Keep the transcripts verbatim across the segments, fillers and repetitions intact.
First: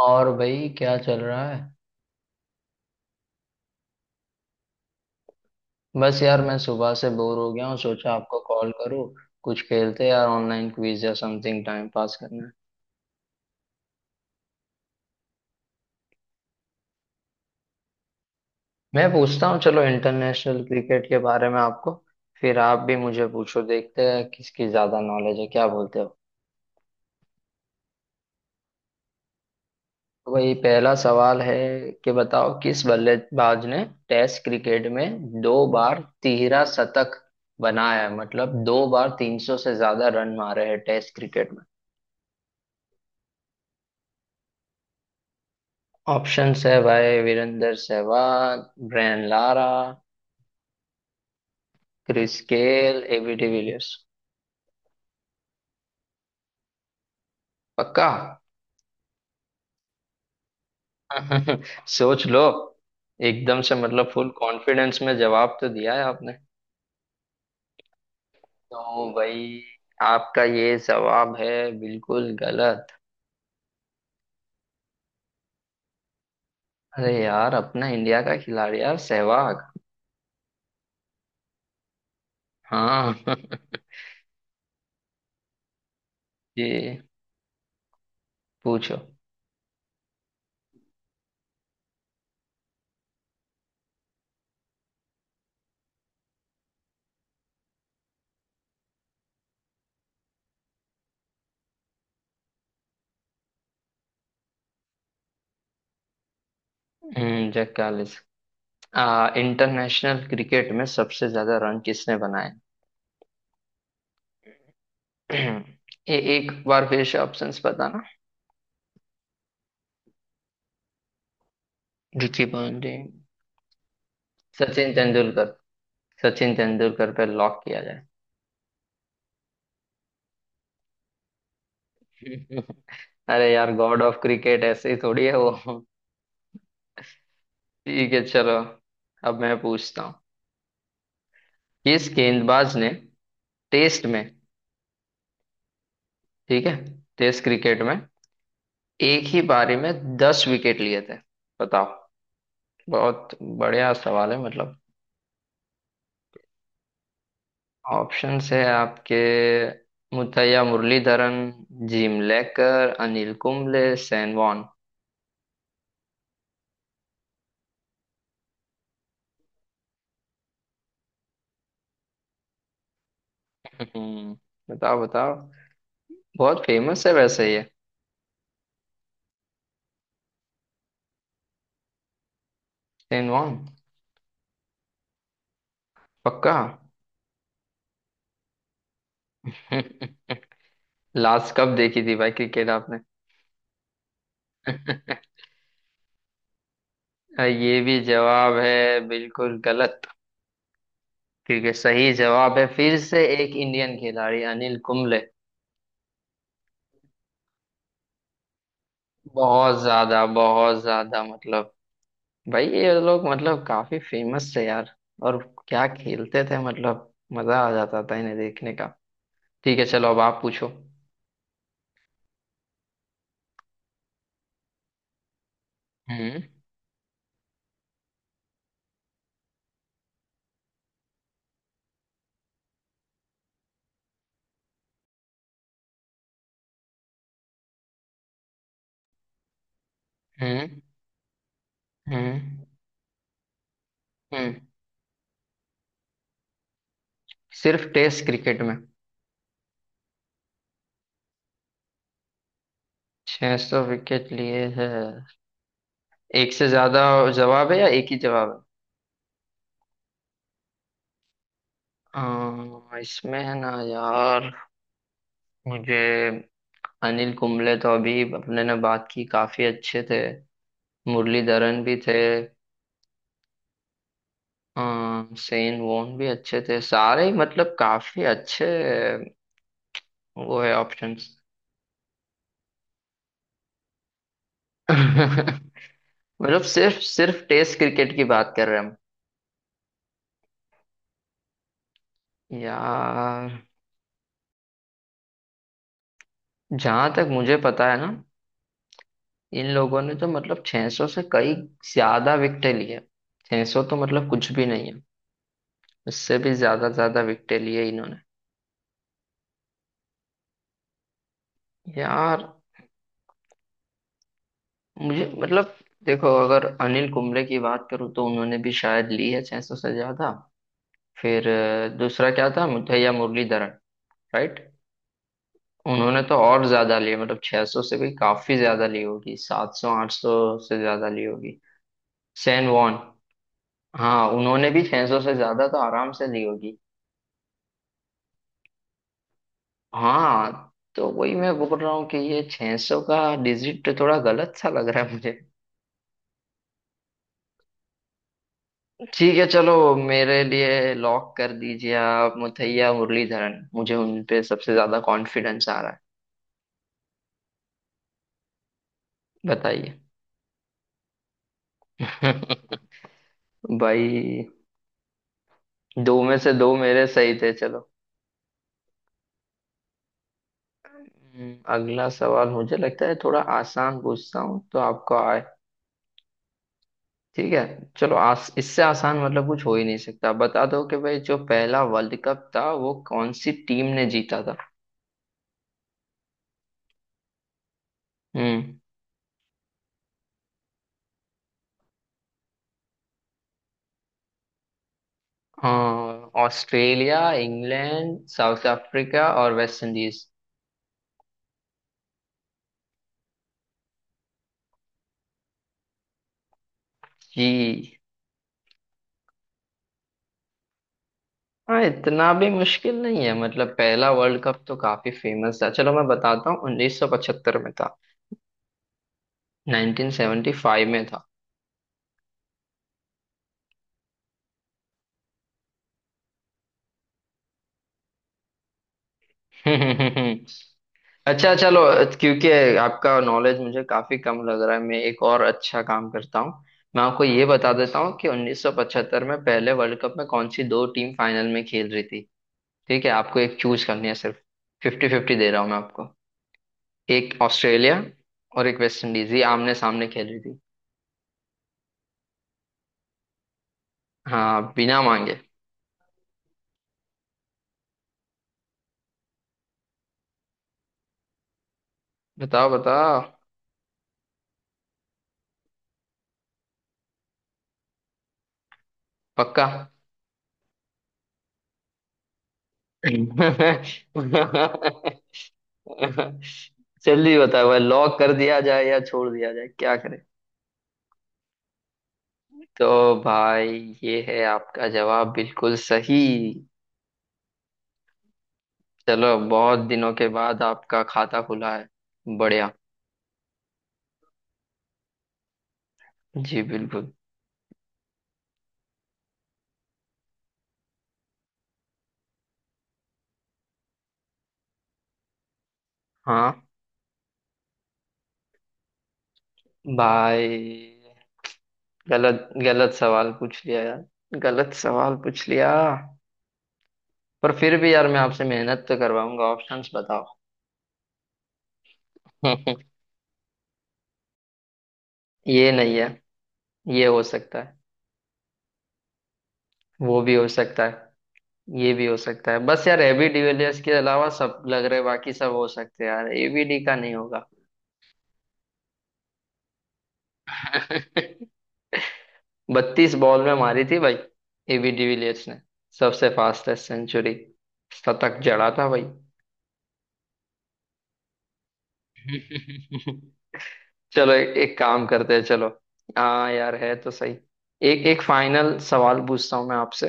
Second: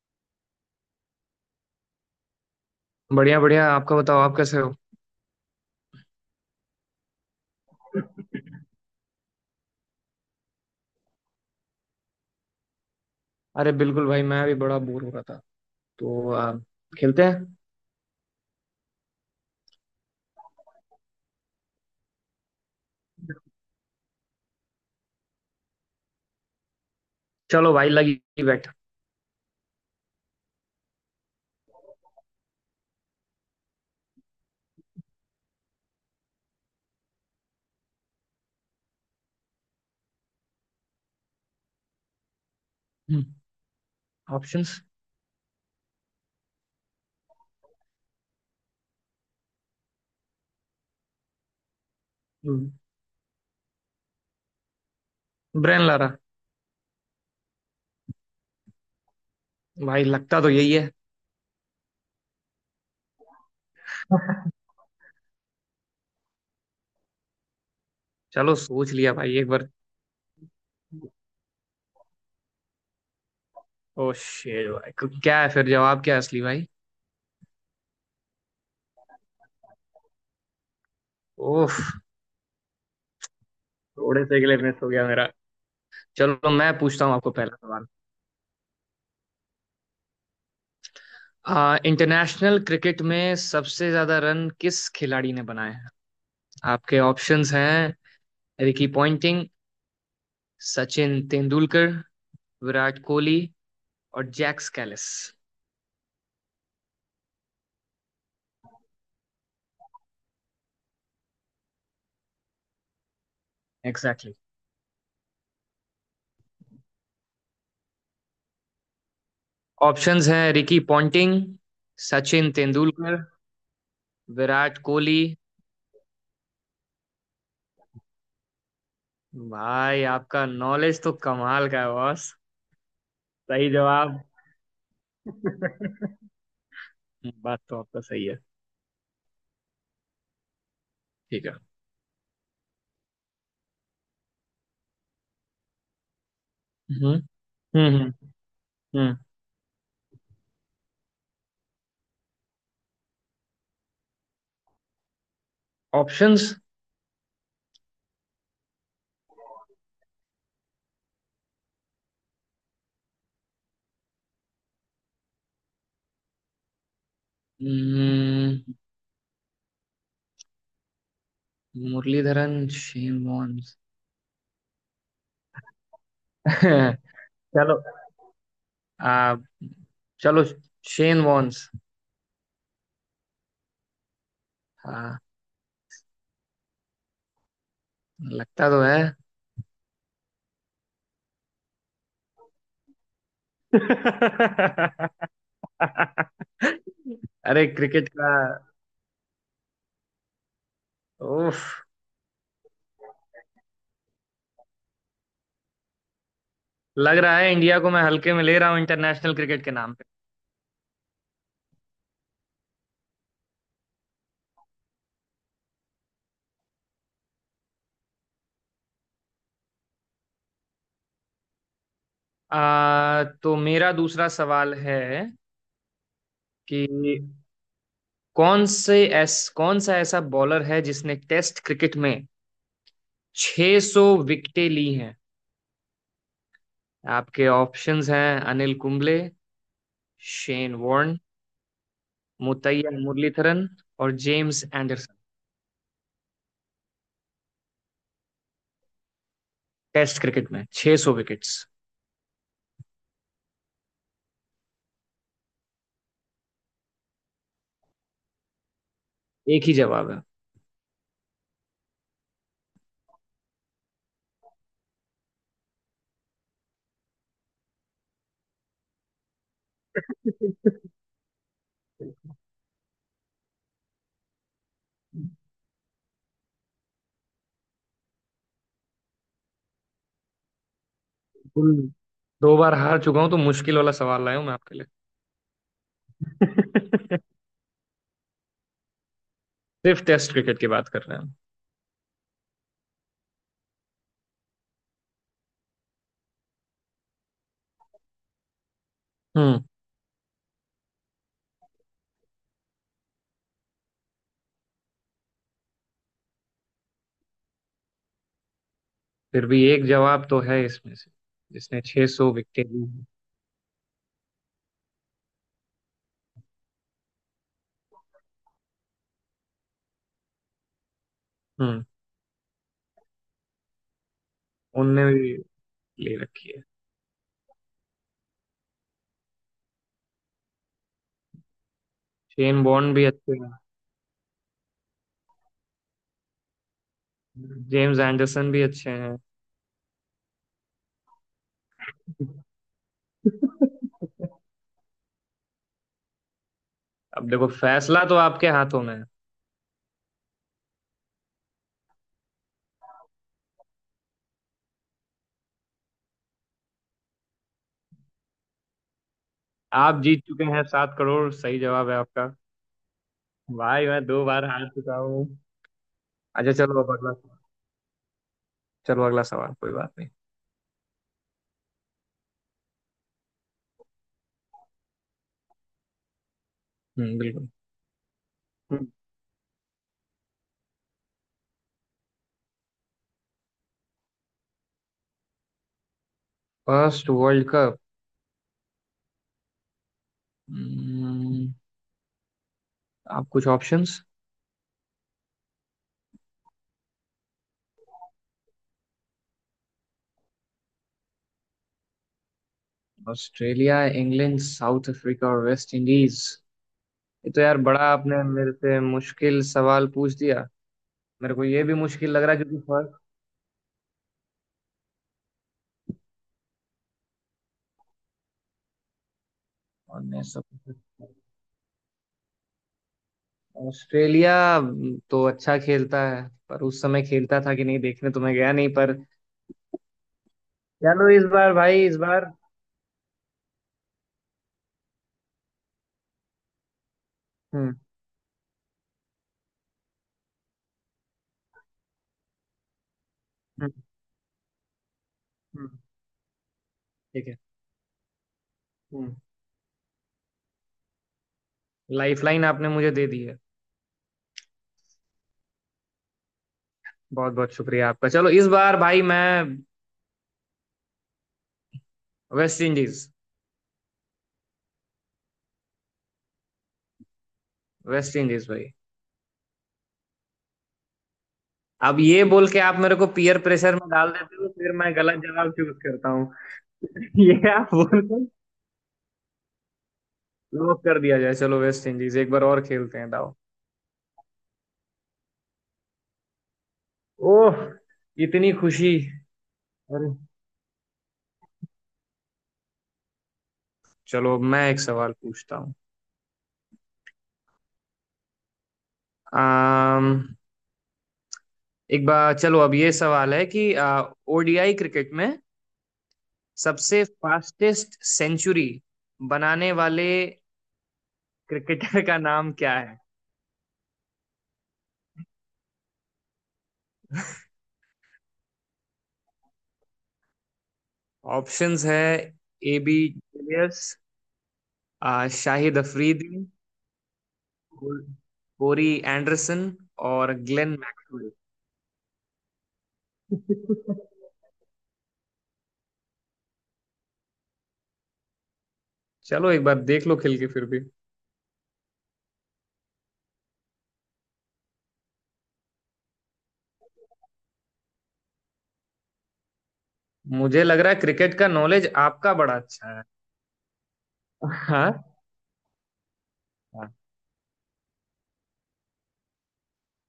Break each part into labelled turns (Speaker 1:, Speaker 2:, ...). Speaker 1: और भाई क्या चल रहा है?
Speaker 2: बढ़िया बढ़िया। आपका बताओ। आप कैसे हो?
Speaker 1: बस यार मैं सुबह से बोर हो गया हूँ, सोचा आपको कॉल करूँ। कुछ खेलते यार, ऑनलाइन क्विज या समथिंग, टाइम पास करना है।
Speaker 2: अरे बिल्कुल भाई, मैं भी बड़ा बोर हो रहा था, तो आ, खेलते हैं।
Speaker 1: मैं पूछता हूँ, चलो इंटरनेशनल क्रिकेट के बारे में आपको। फिर आप भी मुझे पूछो, देखते हैं किसकी ज्यादा नॉलेज है, क्या बोलते हो?
Speaker 2: चलो भाई लगी। बैठ।
Speaker 1: तो भाई पहला सवाल है कि बताओ, किस बल्लेबाज ने टेस्ट क्रिकेट में दो बार तिहरा शतक बनाया है, मतलब दो बार तीन सौ से ज्यादा रन मारे हैं टेस्ट क्रिकेट।
Speaker 2: ऑप्शंस।
Speaker 1: ऑप्शंस है भाई, Virender Sehwag, Brian Lara, Chris Gayle, AB de Villiers.
Speaker 2: Brain ला रहा।
Speaker 1: पक्का?
Speaker 2: भाई, लगता तो यही है।
Speaker 1: सोच लो। एकदम से मतलब फुल कॉन्फिडेंस में जवाब तो दिया है आपने।
Speaker 2: चलो सोच
Speaker 1: तो
Speaker 2: लिया भाई एक
Speaker 1: भाई,
Speaker 2: बार।
Speaker 1: आपका ये जवाब है बिल्कुल गलत।
Speaker 2: ओ शेर भाई, क- क्या है? फिर जवाब क्या है असली भाई?
Speaker 1: अरे यार, अपना इंडिया का खिलाड़ी यार, सहवाग।
Speaker 2: ओह।
Speaker 1: हाँ।
Speaker 2: थोड़े से के लिए मिस हो गया मेरा। चलो, मैं
Speaker 1: ये
Speaker 2: पूछता हूँ आपको पहला सवाल।
Speaker 1: पूछो।
Speaker 2: आ, इंटरनेशनल क्रिकेट में सबसे ज्यादा रन किस खिलाड़ी ने बनाए हैं? आपके ऑप्शंस हैं रिकी पॉन्टिंग, सचिन तेंदुलकर, विराट कोहली और जैक स्कैलिस।
Speaker 1: हम्म, जैक कालिस। आ इंटरनेशनल क्रिकेट में सबसे ज्यादा रन किसने बनाए?
Speaker 2: Exactly, exactly।
Speaker 1: ए, एक बार फिर से ऑप्शंस बताना।
Speaker 2: ऑप्शंस हैं Ricky Ponting,
Speaker 1: Ricky
Speaker 2: Sachin
Speaker 1: Ponting,
Speaker 2: Tendulkar, Virat
Speaker 1: Sachin
Speaker 2: Kohli.
Speaker 1: Tendulkar. Sachin Tendulkar पे लॉक किया
Speaker 2: भाई, आपका नॉलेज तो कमाल का है बॉस।
Speaker 1: जाए? अरे
Speaker 2: सही
Speaker 1: यार, गॉड ऑफ
Speaker 2: जवाब।
Speaker 1: क्रिकेट ऐसे ही थोड़ी है वो।
Speaker 2: बात तो आपका
Speaker 1: ठीक है,
Speaker 2: सही है।
Speaker 1: चलो अब मैं पूछता हूँ।
Speaker 2: ठीक है।
Speaker 1: किस गेंदबाज ने टेस्ट में, ठीक है,
Speaker 2: हम्म,
Speaker 1: टेस्ट क्रिकेट में
Speaker 2: हम्म, हम्म।
Speaker 1: एक ही पारी में दस विकेट लिए थे, बताओ। बहुत बढ़िया सवाल है मतलब।
Speaker 2: ऑप्शंस।
Speaker 1: ऑप्शंस है आपके, Muttiah Muralitharan, Jim Laker, Anil Kumble, Shane Warne.
Speaker 2: Muralitharan, Shane Warne's.
Speaker 1: हम्म, बताओ बताओ। बहुत फेमस है वैसे ये।
Speaker 2: चलो। आ, चलो, शेन वॉन्स।
Speaker 1: Shane Warne?
Speaker 2: हाँ।
Speaker 1: पक्का?
Speaker 2: लगता तो है।
Speaker 1: लास्ट कब देखी थी भाई क्रिकेट आपने?
Speaker 2: अरे,
Speaker 1: ये भी
Speaker 2: क्रिकेट का।
Speaker 1: जवाब है बिल्कुल गलत।
Speaker 2: उफ।
Speaker 1: क्योंकि सही जवाब है फिर से एक इंडियन खिलाड़ी, अनिल कुंबले।
Speaker 2: लग रहा है इंडिया को मैं हल्के में ले रहा हूँ इंटरनेशनल क्रिकेट के
Speaker 1: बहुत
Speaker 2: नाम पे।
Speaker 1: ज्यादा, बहुत ज्यादा, मतलब भाई ये लोग मतलब काफी फेमस थे यार। और क्या खेलते थे मतलब, मजा आ जाता था इन्हें देखने का। ठीक है, चलो अब आप पूछो।
Speaker 2: आ, तो मेरा दूसरा सवाल है
Speaker 1: हम्म।
Speaker 2: कि कौन से ऐस कौन सा ऐसा बॉलर है जिसने टेस्ट क्रिकेट में छह सौ विकेटें ली हैं? आपके ऑप्शंस हैं Anil Kumble, Shane
Speaker 1: hmm.
Speaker 2: Warne,
Speaker 1: hmm.
Speaker 2: Muttiah Muralitharan और
Speaker 1: हम्म।
Speaker 2: James Anderson.
Speaker 1: सिर्फ टेस्ट क्रिकेट में
Speaker 2: टेस्ट क्रिकेट में छह सौ विकेट्स।
Speaker 1: छह सौ विकेट लिए है, एक से ज्यादा जवाब है या एक ही जवाब है?
Speaker 2: एक ही जवाब।
Speaker 1: अ, इसमें है ना यार, मुझे अनिल कुंबले तो अभी अपने ने बात की, काफी अच्छे थे।
Speaker 2: है
Speaker 1: मुरलीधरन भी थे। हाँ, सेन वोन भी अच्छे थे, सारे ही मतलब काफी अच्छे। वो है ऑप्शंस।
Speaker 2: फुल। दो बार हार चुका हूँ तो मुश्किल वाला सवाल लाया हूँ मैं आपके लिए।
Speaker 1: मतलब सिर्फ सिर्फ टेस्ट क्रिकेट की बात कर रहे हैं हम।
Speaker 2: सिर्फ टेस्ट क्रिकेट की बात कर रहे हैं।
Speaker 1: यार, जहां तक मुझे पता है ना,
Speaker 2: हम। हम्म।
Speaker 1: इन लोगों ने तो मतलब छह सौ से कई ज्यादा विकेट लिए। छह सौ तो मतलब कुछ भी नहीं है, उससे भी ज्यादा ज्यादा विकेट लिए इन्होंने।
Speaker 2: फिर भी एक जवाब तो है इसमें से जिसने 600 सौ
Speaker 1: यार,
Speaker 2: विकेटें ली हैं।
Speaker 1: मुझे मतलब, देखो अगर अनिल कुंबले की बात करूँ तो उन्होंने भी शायद ली है छह सौ से ज्यादा। फिर
Speaker 2: हम्म।
Speaker 1: अ, दूसरा क्या था, मुथैया मुरलीधरन, राइट।
Speaker 2: उनने भी ले
Speaker 1: उन्होंने तो
Speaker 2: रखी है।
Speaker 1: और ज्यादा लिए, मतलब छह सौ से भी काफी ज्यादा ली होगी, सात सौ आठ सौ से ज्यादा ली होगी।
Speaker 2: शेन
Speaker 1: सैन
Speaker 2: बॉर्न
Speaker 1: वॉन,
Speaker 2: भी अच्छे हैं।
Speaker 1: हाँ, उन्होंने भी छह सौ से ज्यादा तो आराम से ली होगी।
Speaker 2: जेम्स एंडरसन भी अच्छे हैं।
Speaker 1: हाँ, तो वही मैं बोल रहा हूँ कि ये छह सौ का डिजिट थोड़ा गलत सा लग रहा है मुझे।
Speaker 2: अब देखो, फैसला तो आपके हाथों में है।
Speaker 1: ठीक है, चलो मेरे लिए लॉक कर दीजिए आप मुथैया मुरलीधरन, मुझे उन पे सबसे ज्यादा कॉन्फिडेंस आ रहा है, बताइए।
Speaker 2: आप जीत चुके हैं सात करोड़। सही जवाब है आपका। भाई, मैं दो बार
Speaker 1: भाई,
Speaker 2: हार चुका हूँ।
Speaker 1: दो में
Speaker 2: अच्छा
Speaker 1: से दो
Speaker 2: चलो, अब
Speaker 1: मेरे
Speaker 2: अगला
Speaker 1: सही
Speaker 2: सवाल।
Speaker 1: थे, चलो।
Speaker 2: चलो अगला सवाल, कोई बात नहीं।
Speaker 1: हम्म, अगला सवाल मुझे लगता है थोड़ा आसान पूछता हूँ, तो आपको आए।
Speaker 2: हम्म, बिल्कुल।
Speaker 1: ठीक है, चलो, आस इससे
Speaker 2: हम्म।
Speaker 1: आसान मतलब कुछ हो ही नहीं सकता, बता दो कि भाई जो पहला वर्ल्ड कप था वो कौन सी टीम ने जीता था।
Speaker 2: First world cup.
Speaker 1: Hmm.
Speaker 2: Hmm, आप कुछ ऑप्शंस?
Speaker 1: हाँ, ऑस्ट्रेलिया, इंग्लैंड, साउथ अफ्रीका और West Indies.
Speaker 2: Australia, England, South Africa और वेस्ट इंडीज। ये तो यार, बड़ा
Speaker 1: जी।
Speaker 2: आपने मेरे से मुश्किल सवाल पूछ दिया। मेरे को ये भी
Speaker 1: हाँ,
Speaker 2: मुश्किल लग
Speaker 1: इतना
Speaker 2: रहा है
Speaker 1: भी
Speaker 2: क्योंकि
Speaker 1: मुश्किल
Speaker 2: फर्स्ट।
Speaker 1: नहीं है मतलब, पहला वर्ल्ड कप तो काफी फेमस था, चलो मैं बताता हूँ उन्नीस सौ पचहत्तर में था।
Speaker 2: उन्नीस सौ
Speaker 1: नाइन्टीन सेवेंटी फाइव में
Speaker 2: पचहत्तर।
Speaker 1: था।
Speaker 2: ऑस्ट्रेलिया हम्म, तो अच्छा खेलता है, पर उस समय खेलता था कि नहीं, देखने तो मैं गया नहीं पर। चलो इस बार
Speaker 1: अच्छा, चलो।
Speaker 2: भाई, इस बार।
Speaker 1: क्योंकि आपका नॉलेज मुझे काफी कम लग रहा है, मैं एक और अच्छा काम करता हूँ। मैं आपको ये बता
Speaker 2: हम्म,
Speaker 1: देता हूँ कि उन्नीस सौ पचहत्तर में पहले वर्ल्ड कप में कौन सी दो टीम फाइनल में खेल रही थी। ठीक है, आपको एक
Speaker 2: हम्म।
Speaker 1: चूज करनी है सिर्फ, फिफ्टी फिफ्टी दे रहा हूँ
Speaker 2: हम्म,
Speaker 1: मैं आपको।
Speaker 2: ठीक
Speaker 1: एक
Speaker 2: है।
Speaker 1: ऑस्ट्रेलिया और एक वेस्ट
Speaker 2: हम्म।
Speaker 1: इंडीज, ये आमने सामने खेल रही थी।
Speaker 2: लाइफ लाइन आपने मुझे दे दी है।
Speaker 1: हाँ, बिना मांगे।
Speaker 2: बहुत बहुत शुक्रिया आपका। चलो इस बार भाई, मैं। वेस्ट
Speaker 1: बताओ
Speaker 2: इंडीज।
Speaker 1: बताओ,
Speaker 2: वेस्ट इंडीज भाई।
Speaker 1: पक्का?
Speaker 2: अब ये बोल के आप मेरे को पीयर प्रेशर में डाल देते हो, फिर मैं गलत जवाब चूज करता हूँ।
Speaker 1: जल्दी
Speaker 2: ये
Speaker 1: बताओ
Speaker 2: आप
Speaker 1: भाई,
Speaker 2: बोल
Speaker 1: लॉक
Speaker 2: के।
Speaker 1: कर दिया जाए या छोड़ दिया जाए, क्या करें?
Speaker 2: लॉक कर दिया जाए, चलो वेस्ट इंडीज, एक बार और
Speaker 1: तो
Speaker 2: खेलते हैं दाव।
Speaker 1: भाई, ये है आपका जवाब, बिल्कुल सही।
Speaker 2: ओह। इतनी खुशी।
Speaker 1: चलो, बहुत
Speaker 2: अरे।
Speaker 1: दिनों के बाद आपका खाता खुला है। बढ़िया।
Speaker 2: चलो मैं एक सवाल पूछता हूँ।
Speaker 1: जी बिल्कुल।
Speaker 2: आम, एक बार चलो, अब ये सवाल है कि ओडीआई क्रिकेट में
Speaker 1: हाँ।
Speaker 2: सबसे फास्टेस्ट सेंचुरी बनाने वाले
Speaker 1: भाई,
Speaker 2: क्रिकेटर का
Speaker 1: गलत
Speaker 2: नाम क्या
Speaker 1: गलत
Speaker 2: है?
Speaker 1: सवाल पूछ लिया यार, गलत सवाल पूछ लिया। पर फिर भी यार, मैं आपसे मेहनत तो करवाऊंगा, ऑप्शंस बताओ।
Speaker 2: ऑप्शंस है ए बी डिविलियर्स,
Speaker 1: ये
Speaker 2: शाहिद
Speaker 1: नहीं है।
Speaker 2: अफरीदी,
Speaker 1: ये हो सकता है।
Speaker 2: कोर- कोरी एंडरसन
Speaker 1: वो
Speaker 2: और
Speaker 1: भी हो
Speaker 2: ग्लेन
Speaker 1: सकता
Speaker 2: मैक्सवेल।
Speaker 1: है। ये भी हो सकता है, बस यार एबी डिविलियर्स के अलावा सब लग रहे, बाकी सब हो सकते हैं यार, एबी डी का नहीं होगा।
Speaker 2: चलो एक बार देख लो खेल के फिर भी।
Speaker 1: बत्तीस बॉल में मारी थी भाई, एबी डिविलियर्स ने सबसे फास्टेस्ट सेंचुरी, शतक जड़ा था भाई।
Speaker 2: मुझे लग रहा है क्रिकेट का नॉलेज आपका बड़ा अच्छा है।
Speaker 1: चलो, एक, एक
Speaker 2: हाँ,
Speaker 1: काम करते हैं, चलो। हाँ यार,
Speaker 2: हाँ,
Speaker 1: है तो सही। एक एक फाइनल सवाल पूछता हूँ मैं आपसे।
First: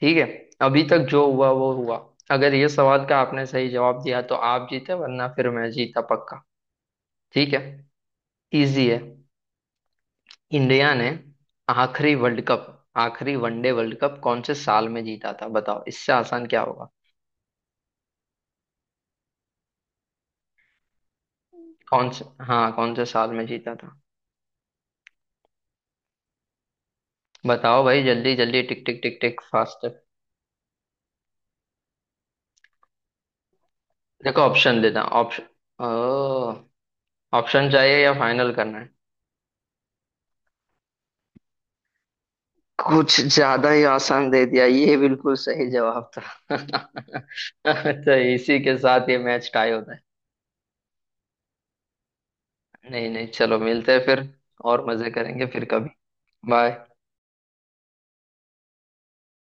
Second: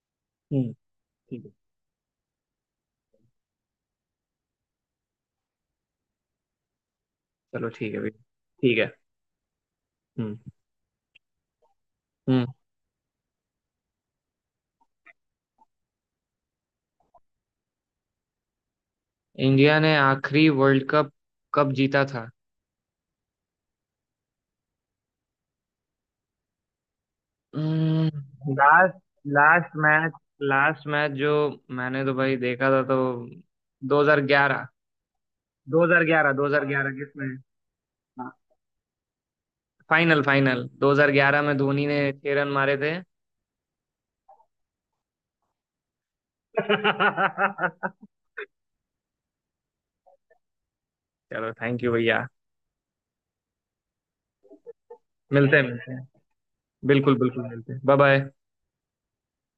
Speaker 1: ठीक है,
Speaker 2: हम्म।
Speaker 1: अभी तक जो
Speaker 2: ठीक
Speaker 1: हुआ
Speaker 2: है।
Speaker 1: वो हुआ। अगर ये सवाल का आपने सही जवाब दिया तो आप जीते, वरना फिर मैं जीता, पक्का? ठीक है,
Speaker 2: चलो ठीक है भैया। ठीक
Speaker 1: इजी
Speaker 2: है।
Speaker 1: है।
Speaker 2: हम्म,
Speaker 1: इंडिया ने आखिरी वर्ल्ड
Speaker 2: हम्म।
Speaker 1: कप, आखिरी वनडे वर्ल्ड कप कौन से साल में जीता था, बताओ, इससे आसान क्या होगा?
Speaker 2: इंडिया ने आखिरी वर्ल्ड कप कब जीता
Speaker 1: कौन से
Speaker 2: था?
Speaker 1: हाँ, कौन से साल में जीता था? बताओ भाई जल्दी जल्दी, tick
Speaker 2: last.
Speaker 1: Tick tick tick,
Speaker 2: last
Speaker 1: fast.
Speaker 2: Match. Last match जो मैंने तो भाई देखा था, तो
Speaker 1: देखो
Speaker 2: दो हज़ार ग्यारह।
Speaker 1: ऑप्शन देता, ऑप्शन।
Speaker 2: दो हज़ार ग्यारह, दो हज़ार ग्यारह किसमें?
Speaker 1: ऑप्शन चाहिए या फाइनल करना है?
Speaker 2: फाइनल, फाइनल दो हज़ार ग्यारह में धोनी ने छह रन मारे थे।
Speaker 1: कुछ ज्यादा ही आसान दे दिया, ये बिल्कुल सही जवाब था।
Speaker 2: चलो।
Speaker 1: तो इसी के साथ ये मैच टाई होता है।
Speaker 2: चलो थैंक यू भैया।
Speaker 1: नहीं नहीं, चलो मिलते हैं फिर, और मजे करेंगे
Speaker 2: मिलते हैं,
Speaker 1: फिर कभी।
Speaker 2: मिलते हैं।
Speaker 1: बाय।
Speaker 2: बिल्कुल बिल्कुल, मिलते हैं, बाय बाय।